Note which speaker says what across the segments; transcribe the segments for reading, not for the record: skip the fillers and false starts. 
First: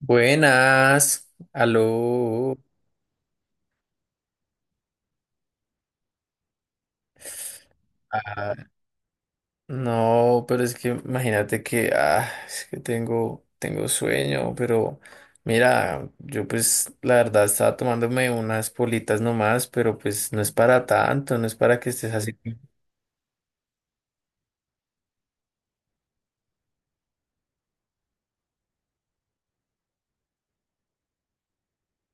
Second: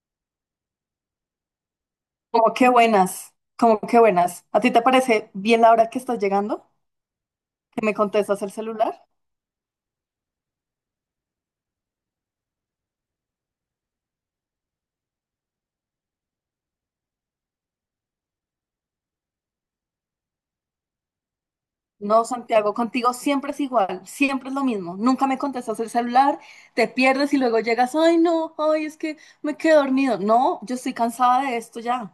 Speaker 1: Buenas,
Speaker 2: Como
Speaker 1: aló.
Speaker 2: que buenas, como que buenas. ¿A ti te parece bien la hora que estás llegando? ¿Que me contestas el
Speaker 1: Ah,
Speaker 2: celular?
Speaker 1: no, pero es que imagínate que, ah, es que tengo sueño, pero mira, yo pues la verdad estaba tomándome unas politas nomás, pero pues no es para tanto, no es para que estés
Speaker 2: No,
Speaker 1: así.
Speaker 2: Santiago, contigo siempre es igual, siempre es lo mismo. Nunca me contestas el celular, te pierdes y luego llegas, ay no, ay es que me quedé dormido. No, yo estoy cansada de esto ya.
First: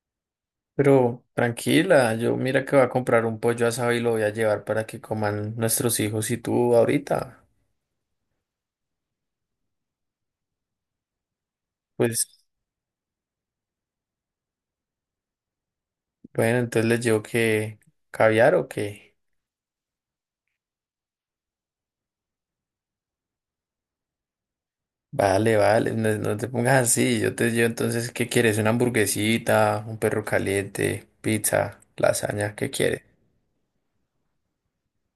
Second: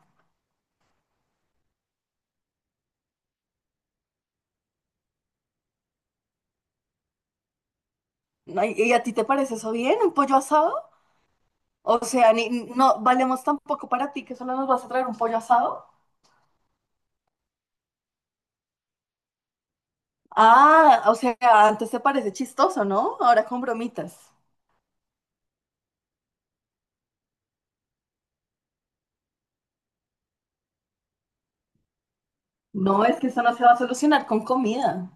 Speaker 1: Pero tranquila, yo mira que voy a comprar un pollo asado y lo voy a llevar para que coman nuestros hijos y tú ahorita.
Speaker 2: Ay, ¿Y a ti te parece eso bien, un pollo asado? O
Speaker 1: Pues
Speaker 2: sea, ni, no valemos tampoco para ti que solo nos vas a traer un pollo asado.
Speaker 1: bueno, entonces les llevo que caviar o qué.
Speaker 2: Ah, o sea, antes te parece chistoso, ¿no? Ahora con bromitas.
Speaker 1: Vale, vale, no, no te pongas así. Yo entonces, ¿qué quieres? ¿Una hamburguesita, un perro caliente, pizza, lasaña? ¿Qué quieres?
Speaker 2: No, es que eso no se va a solucionar con comida.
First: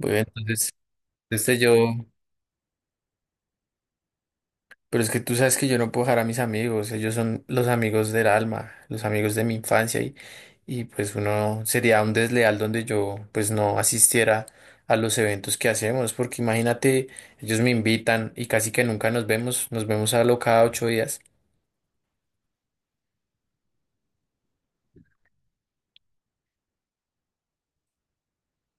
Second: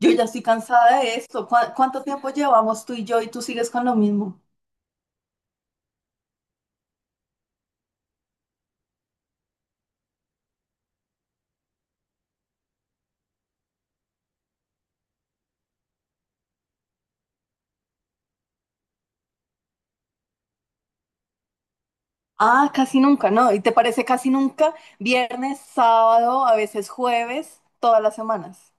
Speaker 2: Yo ya estoy
Speaker 1: entonces,
Speaker 2: cansada de esto.
Speaker 1: este
Speaker 2: ¿Cuá-
Speaker 1: yo,
Speaker 2: ¿Cuánto tiempo llevamos tú y yo y tú sigues con lo mismo?
Speaker 1: pero es que tú sabes que yo no puedo dejar a mis amigos, ellos son los amigos del alma, los amigos de mi infancia y pues uno sería un desleal donde yo pues no asistiera a los eventos que hacemos, porque imagínate, ellos me invitan y casi que nunca nos vemos, nos vemos a lo cada 8 días.
Speaker 2: Ah, casi nunca, ¿no? ¿Y te parece casi nunca? Viernes, sábado, a veces jueves, todas las semanas.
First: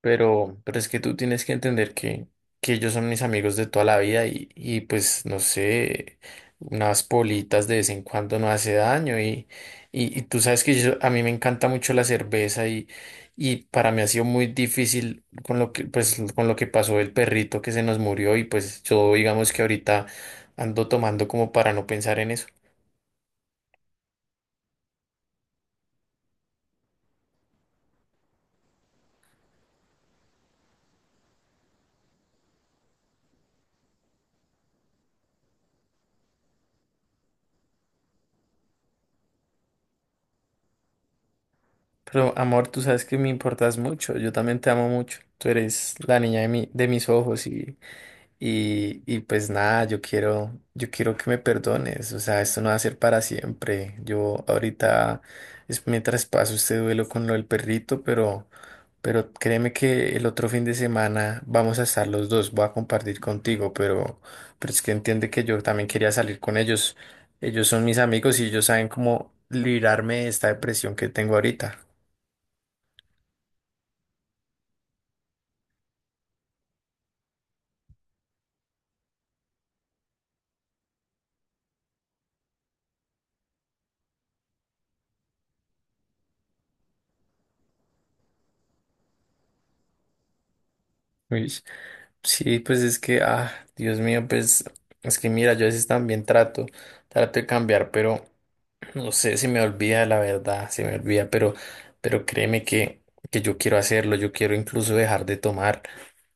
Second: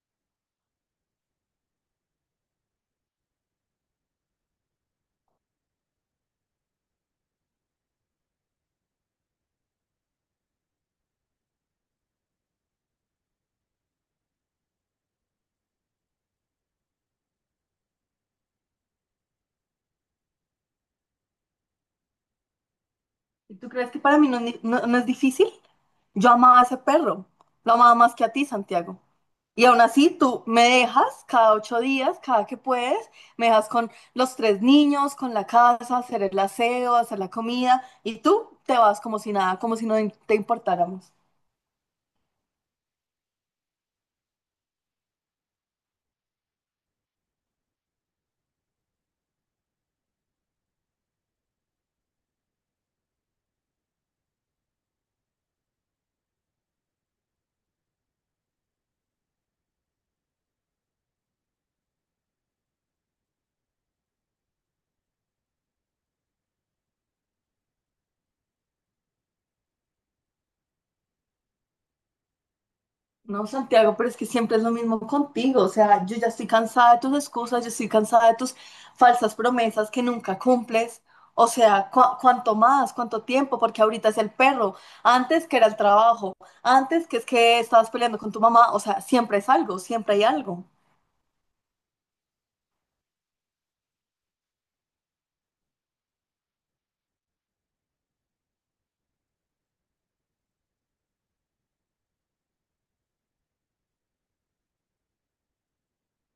Speaker 1: Pero es que tú tienes que entender que ellos son mis amigos de toda la vida y pues no sé, unas politas de vez en cuando no hace daño y tú sabes que yo- a mí me encanta mucho la cerveza y para mí ha sido muy difícil con lo que, pues, con lo que pasó el perrito que se nos murió y pues yo digamos que ahorita ando tomando como para no pensar en eso.
Speaker 2: ¿Y tú crees que para mí no es difícil? Yo amaba a ese perro. Lo amaba más que a ti, Santiago. Y aún así, tú me dejas cada 8 días, cada que puedes, me dejas con los tres niños, con la casa, hacer el aseo, hacer la comida, y tú te vas como si nada, como si no te importáramos.
Speaker 1: Pero amor, tú sabes que me importas mucho, yo también te amo mucho, tú eres la niña de mis ojos. Y pues nada, yo quiero que me perdones, o sea, esto no va a ser para siempre. Yo ahorita es mientras paso este duelo con lo del perrito, pero créeme que el otro fin de semana vamos a estar los dos, voy a compartir contigo, pero es que entiende que yo también quería salir con ellos. Ellos son mis amigos y ellos saben cómo librarme de esta depresión que tengo ahorita.
Speaker 2: No, Santiago, pero es que siempre es lo mismo contigo. O sea, yo ya estoy cansada de tus excusas, yo estoy cansada de tus falsas promesas que nunca cumples. O sea, ¿cuánto más? ¿Cuánto tiempo? Porque ahorita es el perro, antes que era el trabajo, antes que es que estabas peleando con tu mamá. O sea, siempre es algo, siempre hay algo.
Speaker 1: Uy. Sí, pues es que, Dios mío, pues es que mira, yo a veces también trato de cambiar, pero. No sé si me olvida la verdad, se me olvida, pero créeme que yo quiero hacerlo, yo quiero incluso dejar de tomar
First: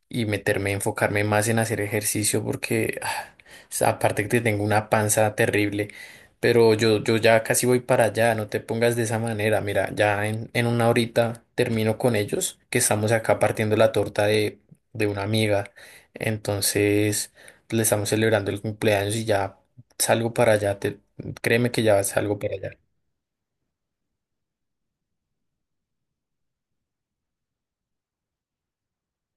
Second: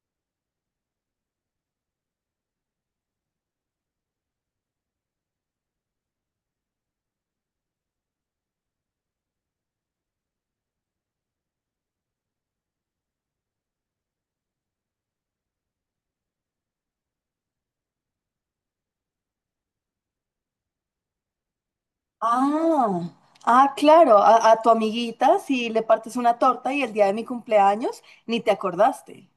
Speaker 1: y meterme, enfocarme más en hacer ejercicio porque aparte que tengo una panza terrible, pero yo ya casi voy para allá, no te pongas de esa manera, mira, ya en una horita termino con ellos, que estamos acá partiendo la torta de una amiga, entonces le estamos celebrando el cumpleaños y ya salgo para allá. Créeme que ya vas algo para allá.
Speaker 2: Ah, ah, claro, a tu amiguita si le partes una torta y el día de mi cumpleaños ni te acordaste.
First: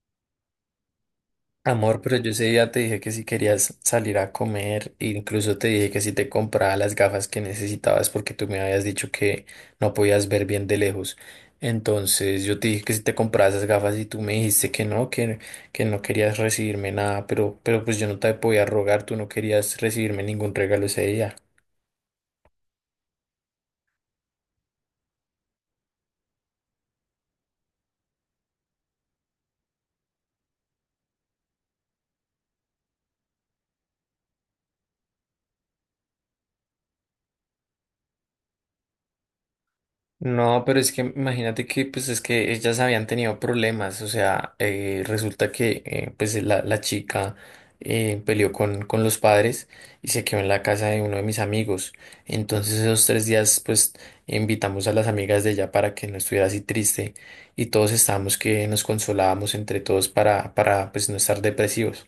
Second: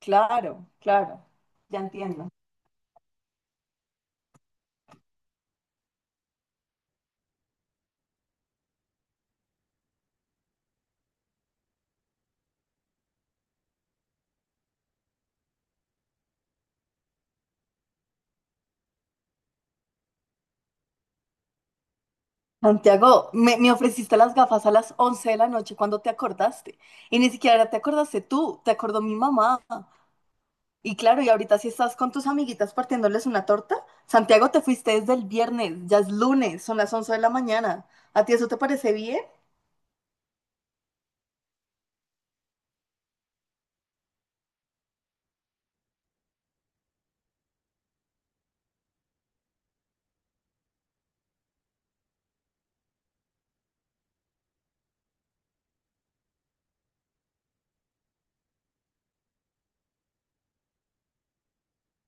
Speaker 2: Claro, claro, ya
Speaker 1: Amor, pero
Speaker 2: entiendo.
Speaker 1: yo ese día te dije que si querías salir a comer, e incluso te dije que si te compraba las gafas que necesitabas porque tú me habías dicho que no podías ver bien de lejos. Entonces yo te dije que si te compraba esas gafas y tú me dijiste que no, que no querías recibirme nada, pero pues yo no te podía rogar, tú no querías recibirme ningún regalo ese día.
Speaker 2: Santiago, me ofreciste las gafas a las 11 de la noche cuando te acordaste. Y ni siquiera te acordaste tú, te acordó mi mamá. Y claro, y ahorita si estás con tus amiguitas partiéndoles una torta, Santiago, te fuiste desde el viernes, ya es lunes, son las 11 de la mañana. ¿A ti eso te parece bien?
Speaker 1: No, pero es que imagínate que pues es que ellas habían tenido problemas, o sea, resulta que pues la chica peleó con los padres y se quedó en la casa de uno de mis amigos. Entonces esos 3 días pues invitamos a las amigas de ella para que no estuviera así triste y todos estábamos que nos consolábamos entre todos para pues no estar depresivos.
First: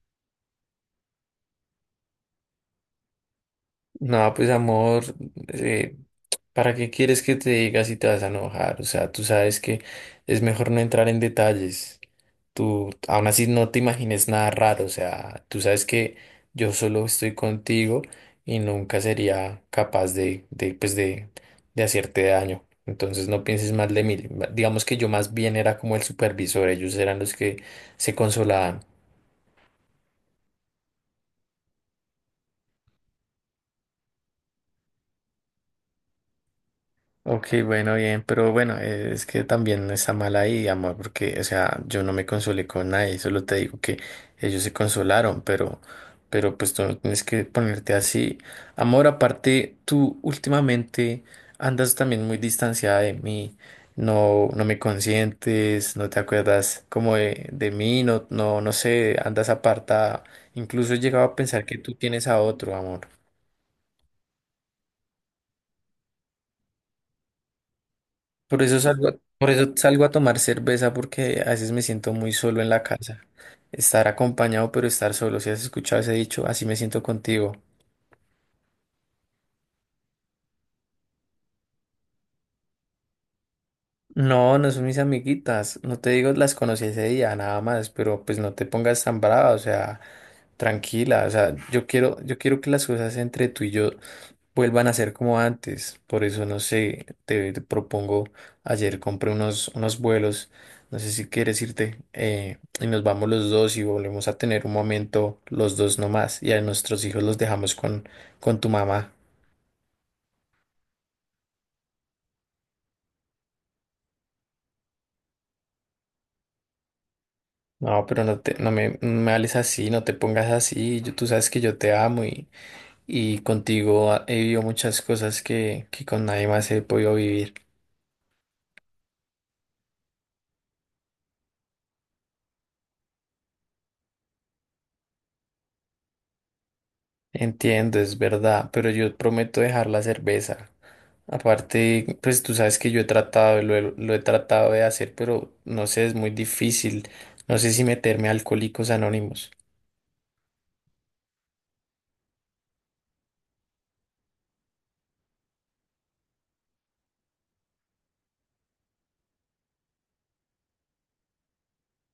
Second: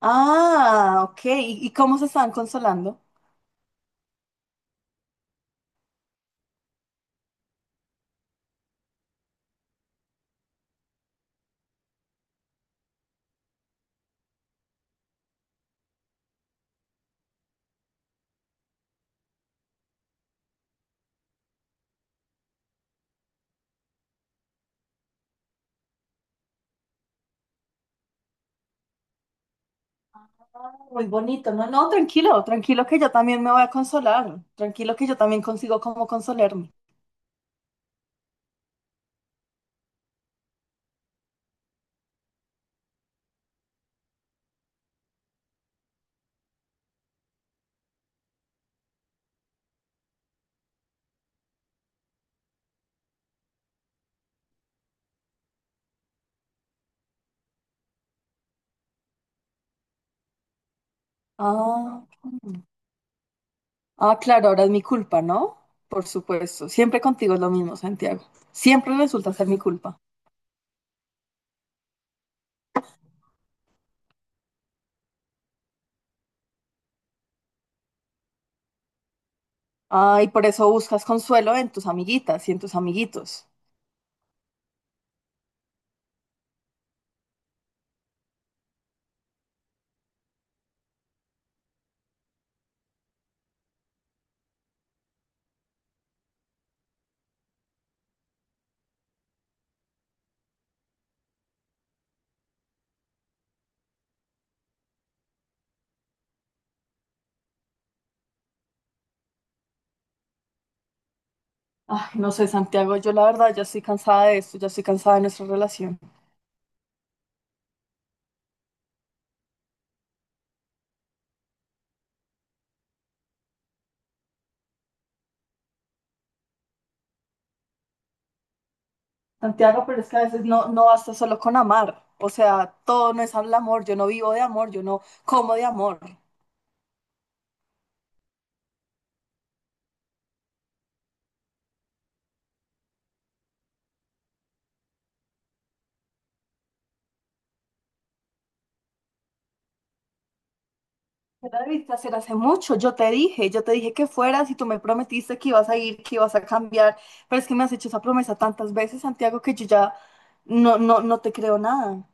Speaker 2: Ah, ok. Y cómo se estaban consolando?
Speaker 1: No, pues amor, eh, ¿para qué quieres que te diga si te vas a enojar? O sea, tú sabes que es mejor no entrar en detalles. Tú aún así no te imagines nada raro, o sea, tú sabes que yo solo estoy contigo y nunca sería capaz de hacerte daño. Entonces no pienses mal de mí. Digamos que yo más bien era como el supervisor, ellos eran los que se consolaban.
Speaker 2: Muy bonito, no, no, tranquilo, tranquilo que yo también me voy a consolar, tranquilo que yo también consigo cómo consolarme.
Speaker 1: Ok, bueno, bien, pero bueno, es que también no está mal ahí, amor, porque, o sea, yo no me consolé con nadie, solo te digo que ellos se consolaron, pero pues tú no tienes que ponerte así. Amor, aparte, tú últimamente andas también muy distanciada de mí, no, no me consientes, no te acuerdas como de mí, no, no, no sé, andas apartada, incluso he llegado a pensar que tú
Speaker 2: Ah,
Speaker 1: tienes a otro, amor.
Speaker 2: ah, claro, ahora es mi culpa, ¿no? Por supuesto, siempre contigo es lo mismo, Santiago,
Speaker 1: Por eso
Speaker 2: siempre
Speaker 1: salgo,
Speaker 2: resulta ser
Speaker 1: por
Speaker 2: mi
Speaker 1: eso
Speaker 2: culpa.
Speaker 1: salgo a tomar cerveza porque a veces me siento muy solo en la casa. Estar acompañado, pero estar solo. Si has escuchado ese dicho, así me siento contigo.
Speaker 2: Ah, y por eso buscas consuelo en tus amiguitas y en tus amiguitos.
Speaker 1: No, no son mis amiguitas. No te digo, las conocí ese día, nada más, pero pues no te pongas tan brava, o sea, tranquila. O sea, yo quiero que las cosas entre tú y yo vuelvan a ser como antes. Por eso, no sé, te propongo, ayer compré unos vuelos, no sé si quieres irte, y nos vamos los dos y volvemos a tener un momento los dos nomás, y a nuestros hijos los dejamos con tu mamá.
Speaker 2: Ay, no sé, Santiago, yo la verdad ya estoy cansada de esto, ya estoy cansada de nuestra relación.
Speaker 1: No, pero no me hables así, no te pongas así. Yo, tú sabes que yo te amo y contigo he vivido muchas cosas que con nadie más he podido vivir.
Speaker 2: Santiago, pero es que a veces no basta solo con amar, o sea, todo no es el amor, yo no vivo de amor, yo no como de amor.
Speaker 1: Entiendo, es verdad, pero yo prometo dejar la cerveza. Aparte, pues tú sabes que yo he tratado, lo he tratado de hacer, pero no sé, es muy difícil. No sé si meterme a Alcohólicos Anónimos.
Speaker 2: Yo la debiste hacer hace mucho, yo te dije que fueras y tú me prometiste que ibas a ir, que ibas a cambiar, pero es que me has hecho esa promesa tantas veces, Santiago, que yo ya no te creo nada.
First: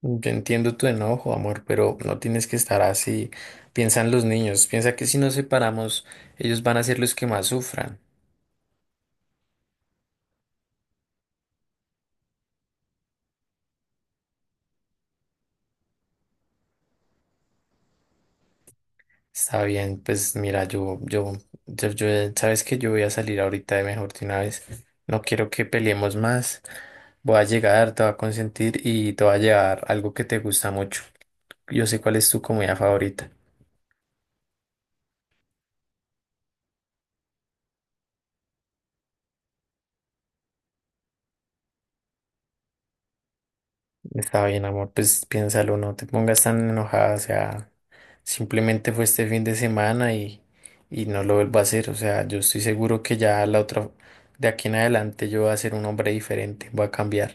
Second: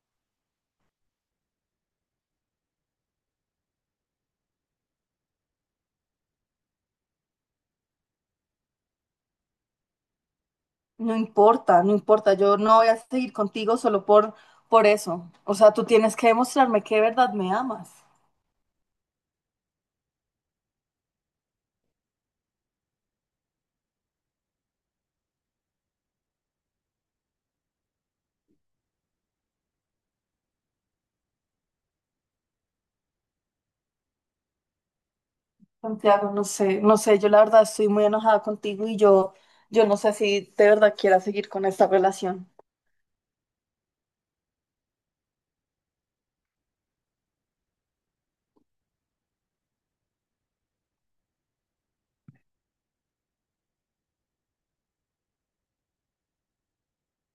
Speaker 1: Yo entiendo tu enojo, amor, pero no tienes que estar así. Piensan los niños, piensa que si nos separamos, ellos van a ser los que más sufran.
Speaker 2: No importa, no importa, yo no voy a seguir contigo solo por eso. O sea, tú tienes que demostrarme que de verdad me amas.
Speaker 1: Está bien, pues mira, sabes que yo voy a salir ahorita de mejor de una vez. No quiero que peleemos más. Voy a llegar, te va a consentir y te va a llevar algo que te gusta mucho. Yo sé cuál es tu comida favorita.
Speaker 2: Santiago, no sé, no sé, yo la verdad estoy muy enojada contigo y yo no sé si de verdad quiera seguir con esta relación.
Speaker 1: Está bien, amor, pues piénsalo, no te pongas tan enojada, o sea, simplemente fue este fin de semana y no lo vuelvo a hacer, o sea, yo estoy seguro que ya la otra, de aquí en adelante yo voy a ser un hombre diferente, voy a cambiar.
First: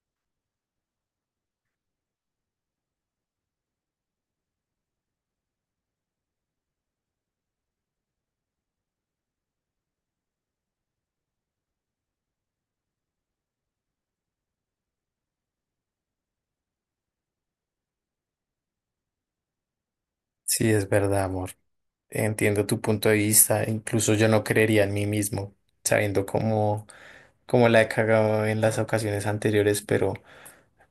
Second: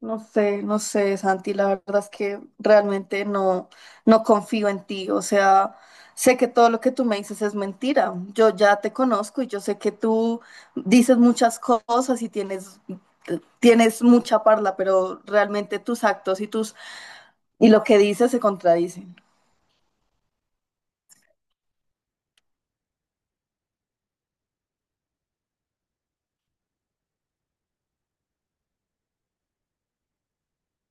Speaker 2: No sé, no sé, Santi, la verdad es que realmente no confío en ti. O sea, sé que todo lo que tú me dices es mentira. Yo ya te conozco y yo sé que tú dices muchas cosas y tienes mucha parla, pero realmente tus actos y lo que dices se contradicen.
Speaker 1: Sí, es verdad, amor, entiendo tu punto de vista, incluso yo no creería en mí mismo, sabiendo cómo la he cagado en las ocasiones anteriores,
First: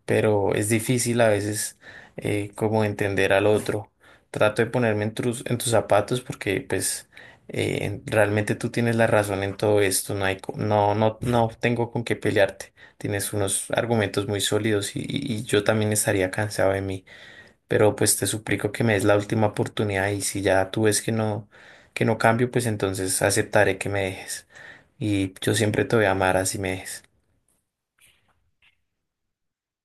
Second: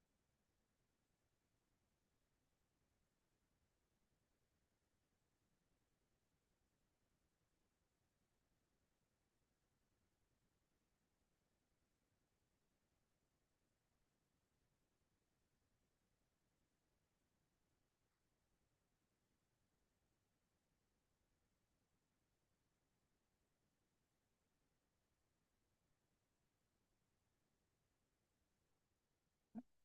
Speaker 1: pero es difícil a veces como entender al otro. Trato de ponerme en tus zapatos porque pues realmente tú tienes la razón en todo esto, no hay, no, no, no tengo con qué pelearte. Tienes unos argumentos muy sólidos y yo también estaría cansado de mí, pero pues te suplico que me des la última oportunidad y si ya tú ves que no cambio, pues entonces aceptaré que me dejes. Y yo siempre te voy a amar así me dejes.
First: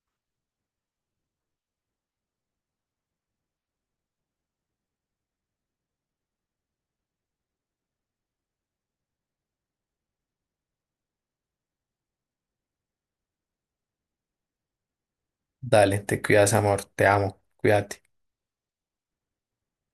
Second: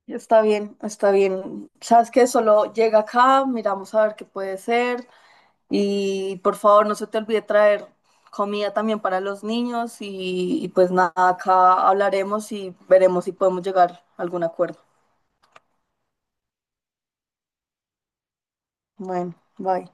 Speaker 2: Está bien, está bien. Sabes que solo llega acá, miramos a ver qué puede ser. Y por favor, no se te olvide traer comida también para los niños y pues nada, acá hablaremos y veremos si podemos llegar a algún acuerdo.
Speaker 1: Dale, te cuidas, amor, te amo, cuídate.
Speaker 2: Bueno, bye.